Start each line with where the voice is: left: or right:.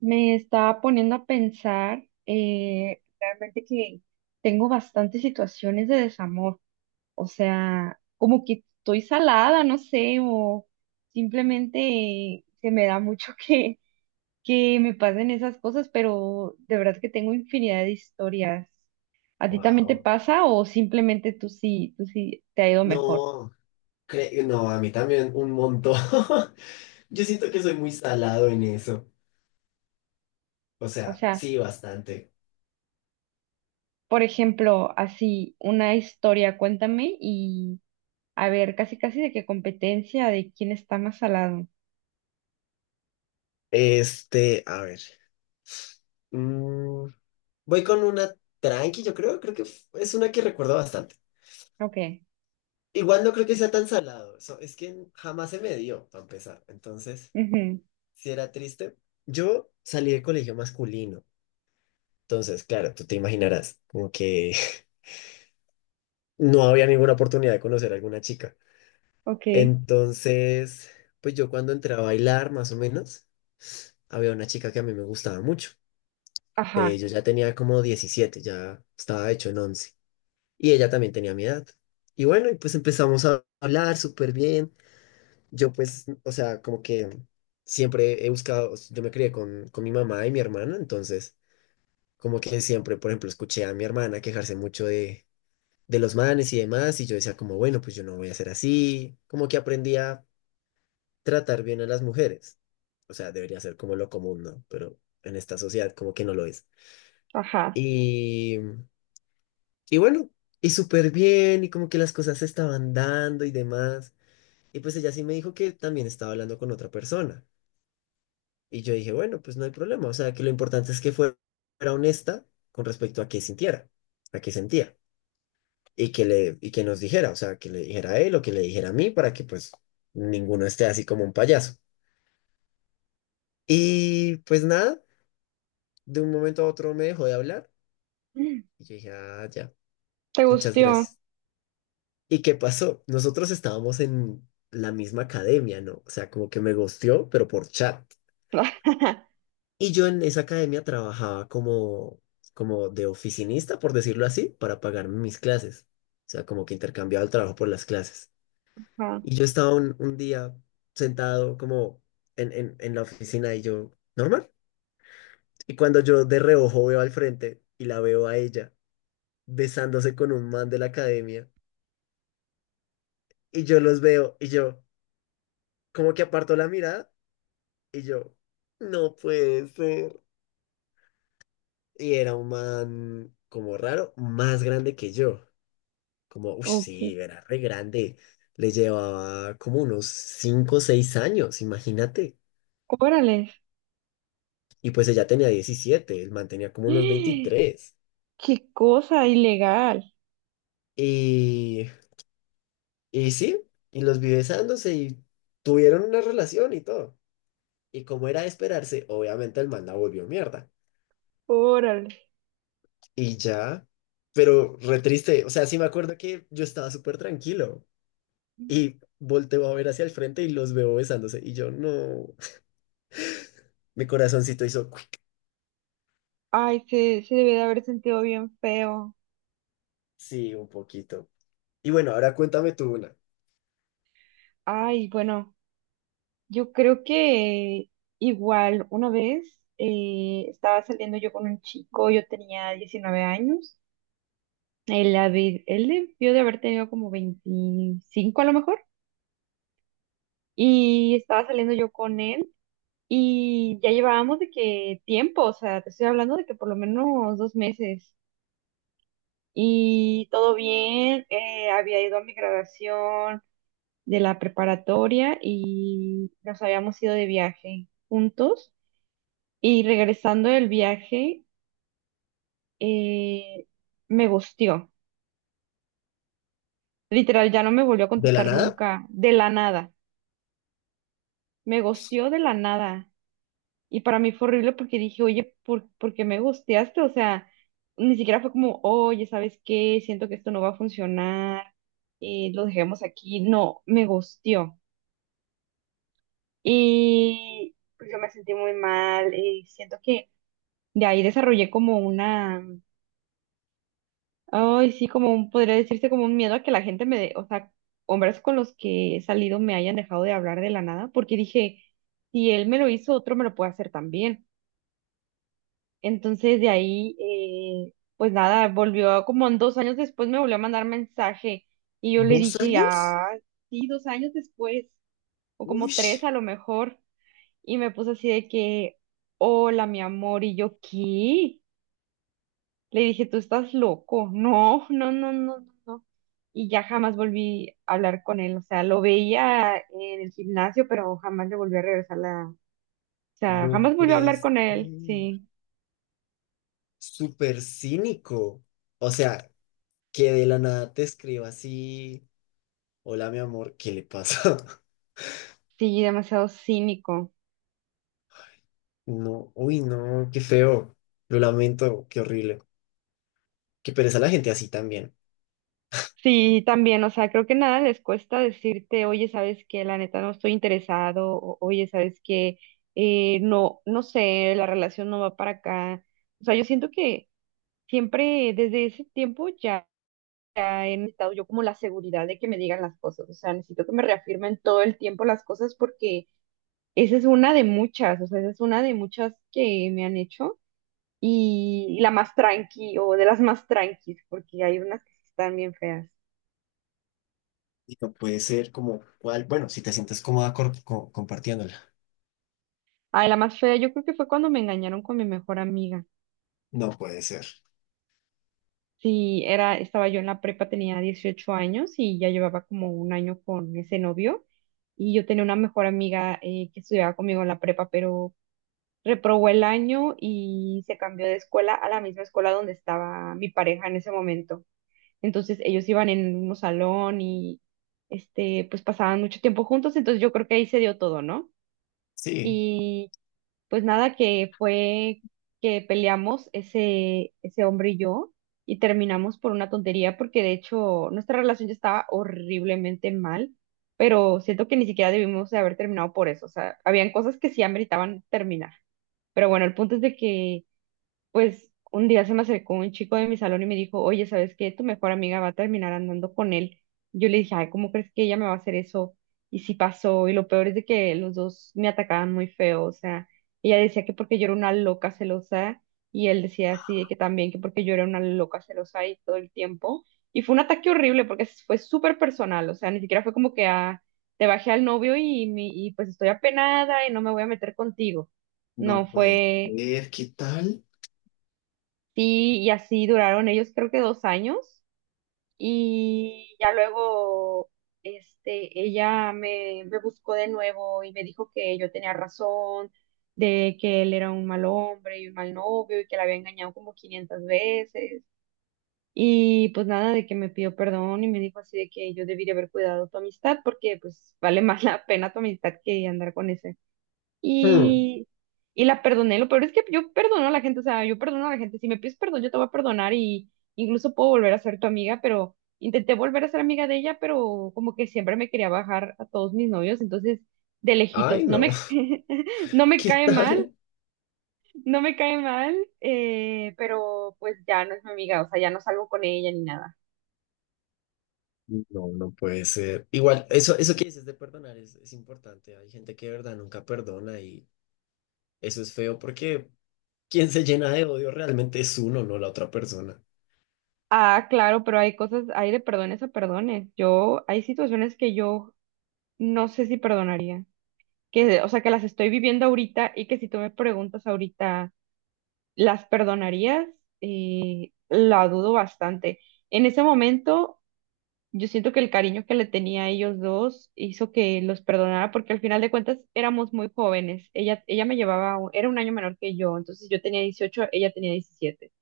right: Me estaba poniendo a pensar realmente que tengo bastantes situaciones de desamor, o sea, como que estoy salada, no sé, o simplemente se me da mucho que me pasen esas cosas, pero de verdad que tengo infinidad de historias. ¿A ti también te
left: Wow.
right: pasa o simplemente tú sí te ha ido mejor?
left: No, no, a mí también un montón. Yo siento que soy muy salado en eso. O
right: O
left: sea,
right: sea,
left: sí, bastante.
right: por ejemplo, así, una historia, cuéntame. A ver, casi casi de qué competencia, de quién está más salado.
left: Este, a ver. mm, voy con una tranqui, yo creo. Creo que es una que recuerdo bastante.
right: Ok.
left: Igual no creo que sea tan salado. Es que jamás se me dio, para empezar. Entonces,
right: Ujú.
left: si era triste. Yo salí de colegio masculino. Entonces, claro, tú te imaginarás, como que no había ninguna oportunidad de conocer a alguna chica.
right: Ok.
left: Entonces, pues yo cuando entré a bailar, más o menos, había una chica que a mí me gustaba mucho.
right: Ajá.
left: Yo ya tenía como 17, ya estaba hecho en 11. Y ella también tenía mi edad. Y bueno, y pues empezamos a hablar súper bien. Yo pues, o sea, como que siempre he buscado, o sea, yo me crié con mi mamá y mi hermana, entonces como que siempre, por ejemplo, escuché a mi hermana quejarse mucho de los manes y demás, y yo decía como, bueno, pues yo no voy a ser así. Como que aprendía tratar bien a las mujeres. O sea, debería ser como lo común, ¿no? Pero en esta sociedad como que no lo es.
right: Ajá.
left: Y, y bueno, y súper bien, y como que las cosas se estaban dando y demás. Y pues ella sí me dijo que también estaba hablando con otra persona. Y yo dije, bueno, pues no hay problema. O sea, que lo importante es que fuera honesta con respecto a qué sintiera, a qué sentía. Y que nos dijera, o sea, que le dijera a él o que le dijera a mí para que pues ninguno esté así como un payaso. Y pues nada. De un momento a otro me dejó de hablar
right: Mm.
left: y yo dije, ah, ya,
right: ¿Te
left: muchas
right: gustó?
left: gracias. ¿Y qué pasó? Nosotros estábamos en la misma academia, ¿no? O sea, como que me gosteó, pero por chat. Y yo en esa academia trabajaba como, como de oficinista, por decirlo así, para pagar mis clases. O sea, como que intercambiaba el trabajo por las clases.
right: Ajá.
left: Y yo estaba un día sentado como en en la oficina y yo, normal. Y cuando yo de reojo veo al frente y la veo a ella besándose con un man de la academia. Y yo los veo y yo, como que aparto la mirada y yo, no puede ser. Y era un man como raro, más grande que yo. Como, uff,
right: Ok.
left: sí, era re grande. Le llevaba como unos 5 o 6 años, imagínate.
right: Órale.
left: Y pues ella tenía 17, el man tenía como unos
right: ¡Eh!
left: 23.
right: Qué cosa ilegal.
left: Y, y sí, y los vi besándose y tuvieron una relación y todo. Y como era de esperarse, obviamente el man la volvió mierda.
right: Órale.
left: Y ya, pero re triste, o sea, sí me acuerdo que yo estaba súper tranquilo y volteo a ver hacia el frente y los veo besándose y yo no, mi corazoncito hizo cuic.
right: Ay, se debe de haber sentido bien feo.
left: Sí, un poquito. Y bueno, ahora cuéntame tú una.
right: Ay, bueno, yo creo que igual una vez estaba saliendo yo con un chico, yo tenía 19 años. Él, él debió de haber tenido como 25 a lo mejor. Y estaba saliendo yo con él y ya llevábamos de que tiempo, o sea, te estoy hablando de que por lo menos dos meses. Y todo bien, había ido a mi graduación de la preparatoria y nos habíamos ido de viaje juntos. Y regresando del viaje, eh, me gustió. Literal, ya no me volvió a
left: ¿De la
right: contestar
left: nada?
right: nunca, de la nada. Me gustió de la nada. Y para mí fue horrible porque dije, oye, por qué me gusteaste? O sea, ni siquiera fue como, oye, ¿sabes qué? Siento que esto no va a funcionar, lo dejemos aquí. No, me gusteó. Y pues yo me sentí muy mal y siento que de ahí desarrollé como una, ay, sí, como un, podría decirse como un miedo a que la gente me dé, o sea, hombres con los que he salido me hayan dejado de hablar de la nada, porque dije, si él me lo hizo, otro me lo puede hacer también. Entonces de ahí, pues nada, volvió como en 2 años después me volvió a mandar mensaje y yo le
left: ¿Dos
right: dije,
left: años?
right: ah, sí, 2 años después, o como
left: Uy,
right: tres a lo mejor, y me puso así de que, hola, mi amor, y yo, ¿qué? Le dije, tú estás loco, no, no, no, no, no, no. Y ya jamás volví a hablar con él, o sea, lo veía en el gimnasio, pero jamás le volví a regresar la, o sea,
left: no
right: jamás volví a hablar
left: puedes.
right: con él, sí,
left: Súper cínico. O sea, que de la nada te escriba así, hola mi amor, ¿qué le pasa?
right: sí, demasiado cínico.
left: No, uy, no, qué feo. Lo lamento, qué horrible. Qué pereza la gente así también.
right: Sí, también, o sea, creo que nada les cuesta decirte, oye, sabes que la neta no estoy interesado, o, oye, sabes que no, no sé, la relación no va para acá. O sea, yo siento que siempre desde ese tiempo ya he necesitado yo como la seguridad de que me digan las cosas, o sea, necesito que me reafirmen todo el tiempo las cosas porque esa es una de muchas, o sea, esa es una de muchas que me han hecho y la más tranqui o de las más tranquis, porque hay unas que sí están bien feas.
left: Y no puede ser como cuál. Bueno, si te sientes cómoda compartiéndola.
right: Ay, la más fea, yo creo que fue cuando me engañaron con mi mejor amiga.
left: No puede ser.
right: Sí, era, estaba yo en la prepa, tenía 18 años y ya llevaba como un año con ese novio. Y yo tenía una mejor amiga que estudiaba conmigo en la prepa, pero reprobó el año y se cambió de escuela a la misma escuela donde estaba mi pareja en ese momento. Entonces ellos iban en el mismo salón y este, pues pasaban mucho tiempo juntos, entonces yo creo que ahí se dio todo, ¿no?
left: Sí,
right: Y pues nada, que fue que peleamos ese hombre y yo y terminamos por una tontería porque de hecho nuestra relación ya estaba horriblemente mal, pero siento que ni siquiera debimos de haber terminado por eso. O sea, habían cosas que sí ameritaban terminar. Pero bueno, el punto es de que pues un día se me acercó un chico de mi salón y me dijo, oye, ¿sabes qué? Tu mejor amiga va a terminar andando con él. Yo le dije, ay, ¿cómo crees que ella me va a hacer eso? Y sí pasó, y lo peor es de que los dos me atacaban muy feo, o sea, ella decía que porque yo era una loca celosa, y él decía así, de que también que porque yo era una loca celosa y todo el tiempo. Y fue un ataque horrible porque fue súper personal, o sea, ni siquiera fue como que ah, te bajé al novio y, y pues estoy apenada y no me voy a meter contigo.
left: no
right: No
left: puede
right: fue.
left: ser. ¿Qué tal?
right: Sí, y así duraron ellos creo que 2 años y ya luego este, me buscó de nuevo y me dijo que yo tenía razón, de que él era un mal hombre y un mal novio y que la había engañado como 500 veces. Y pues nada, de que me pidió perdón y me dijo así de que yo debería haber cuidado tu amistad porque pues vale más la pena tu amistad que andar con ese.
left: Hmm.
right: Y, y la perdoné. Lo peor es que yo perdono a la gente, o sea, yo perdono a la gente. Si me pides perdón, yo te voy a perdonar y incluso puedo volver a ser tu amiga, pero intenté volver a ser amiga de ella, pero como que siempre me quería bajar a todos mis novios, entonces de
left: Ay,
right: lejitos. No
left: no.
right: me, no me
left: ¿Qué
right: cae mal,
left: tal?
right: no me cae mal, pero pues ya no es mi amiga, o sea, ya no salgo con ella ni nada.
left: No, no puede ser. Igual, eso que dices de perdonar es importante. Hay gente que de verdad nunca perdona y eso es feo porque quien se llena de odio realmente es uno, no la otra persona.
right: Ah, claro, pero hay cosas, hay de perdones a perdones. Yo, hay situaciones que yo no sé si perdonaría. Que, o sea, que las estoy viviendo ahorita y que si tú me preguntas ahorita, ¿las perdonarías? La dudo bastante. En ese momento, yo siento que el cariño que le tenía a ellos dos hizo que los perdonara porque al final de cuentas éramos muy jóvenes. Ella me llevaba, era un año menor que yo, entonces yo tenía 18 ella tenía 17,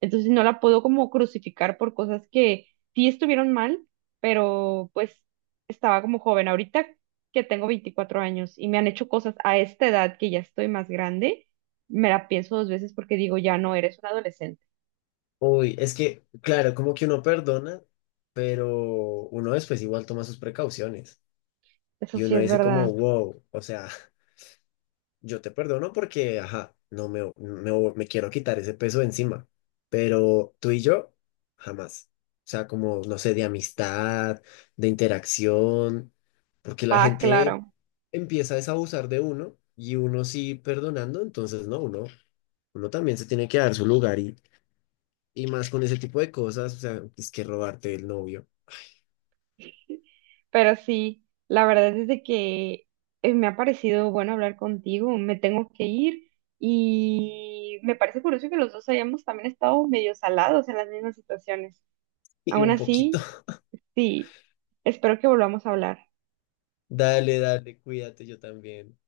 right: entonces no la puedo como crucificar por cosas que sí estuvieron mal, pero pues estaba como joven. Ahorita que tengo 24 años y me han hecho cosas a esta edad que ya estoy más grande, me la pienso dos veces porque digo, ya no, eres un adolescente.
left: Uy, es que, claro, como que uno perdona, pero uno después igual toma sus precauciones.
right: Eso
left: Y
right: sí
left: uno
right: es
left: dice como,
right: verdad.
left: wow, o sea, yo te perdono porque, ajá, no me quiero quitar ese peso de encima, pero tú y yo, jamás. O sea, como, no sé, de amistad, de interacción, porque la
right: Ah,
left: gente
right: claro.
left: empieza es a abusar de uno y uno sí perdonando, entonces no, uno también se tiene que dar su lugar y más con ese tipo de cosas, o sea, es que robarte el novio.
right: Pero sí, la verdad es de que me ha parecido bueno hablar contigo. Me tengo que ir. Y me parece curioso que los dos hayamos también estado medio salados en las mismas situaciones.
left: Y
right: Aún
left: un poquito.
right: así, sí, espero que volvamos a hablar.
left: Dale, dale, cuídate, yo también.